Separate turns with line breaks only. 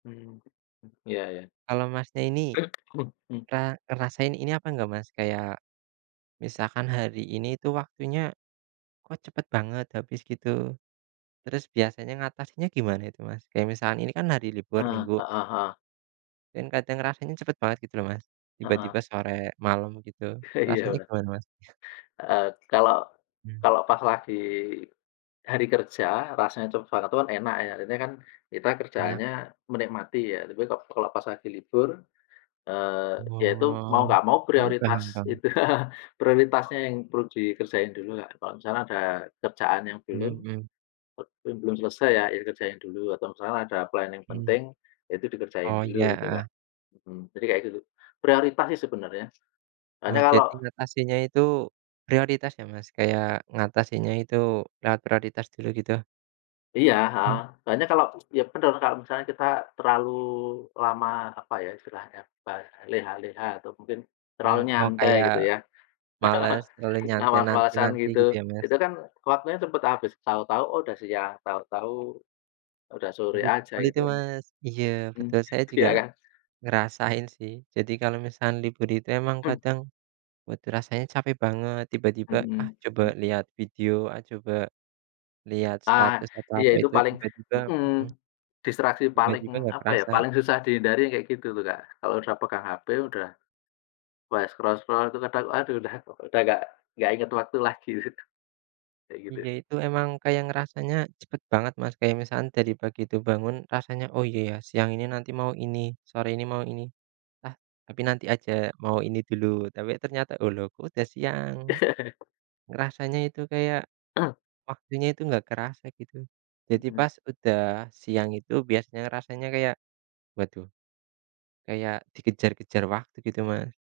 Hmm, iya iya.
Kalau Masnya ini
[unintelligible] Mmm.
pernah ngerasain ini apa enggak, Mas, kayak misalkan hari ini itu waktunya kok cepat banget habis gitu. Terus biasanya ngatasinya gimana itu, Mas? Kayak misalkan ini kan hari libur
Eee,
Minggu
heeh heeh.
dan kadang rasanya cepat banget gitu loh, Mas.
Heeh.
Tiba-tiba sore malam gitu
Iya,
rasanya
bener.
gimana, Mas?
Eee, kalau
Mmm.
kalau pas lagi hari kerja rasanya [unintelligible] tuh kan enak ya. Jadinya kan kita
Nga
kerjaannya menikmati ya. Tapi kalau kalau pas lagi libur, eee, ya itu mau
Oh.
nggak mau
Iya paham
prioritas
paham.
itu prioritasnya yang perlu dikerjain dulu, Kak. Kalau misalnya ada kerjaan yang belum
Mmm Mmm.
yang belum selesai ya, ya dikerjain dulu atau misalnya ada plan yang
Hmm.
penting ya itu dikerjain
Oh,
dulu gitu, Kak.
iya.
Mmm, jadi kayak gitu. Prioritas sih sebenarnya,
Oh,
soalnya kalau
jadi ngatasinya itu prioritas ya, Mas, kayak ngatasinya itu lewat prioritas dulu gitu?
Iya, heeh.
Iya.
Soalnya kalau ya bener kalau misalnya kita terlalu lama apa ya, istilahnya leha-leha, atau mungkin
Mmm.
terlalu
Oh,
nyantai
kayak
gitu ya.
malas terlalu nyantai
Ngawas-wasan
nanti-nanti
gitu,
gitu ya, Mas?
itu kan waktunya cepet habis. Tahu-tahu, "Oh, udah siang," tahu-tahu udah sore
Iya
aja
betul
gitu
itu,
kan.
Mas. Iya
Hmm,
betul, saya juga
ya kan.
ngerasain sih. Jadi kalau misalkan libur itu emang
Mmm.
kadang badan rasanya capek banget tiba-tiba, "Ah,
Mhm,
coba
mmm.
lihat video ah, coba lihat
Ah,
status," atau
iya
apa
itu
itu
paling
tiba-tiba,
hmm,
hmm.
distraksi paling
Tiba-tiba nggak
apa ya,
kerasa.
paling susah dihindari kayak gitu tuh, Kak. Kalau udah pegang HP udah mulai scroll-scroll itu kadang aduh udah udah nggak nggak inget waktu lagi itu, kayak gitu.
Iya, itu emang kayak ngerasanya cepat banget, Mas, kayak misalkan dari pagi tuh bangun rasanya, "Oh, iya, ya siang ini nanti mau ini, sore ini mau ini, ah tapi nanti aja mau ini dulu," tapi ternyata, "Oh, loh kok udah siang?" Ngerasanya itu kayak
Mmm.
waktunya itu nggak kerasa gitu. Jadi
Mhm.
pas udah siang itu biasanya rasanya kayak, waduh kayak dikejar-kejar waktu gitu, Mas.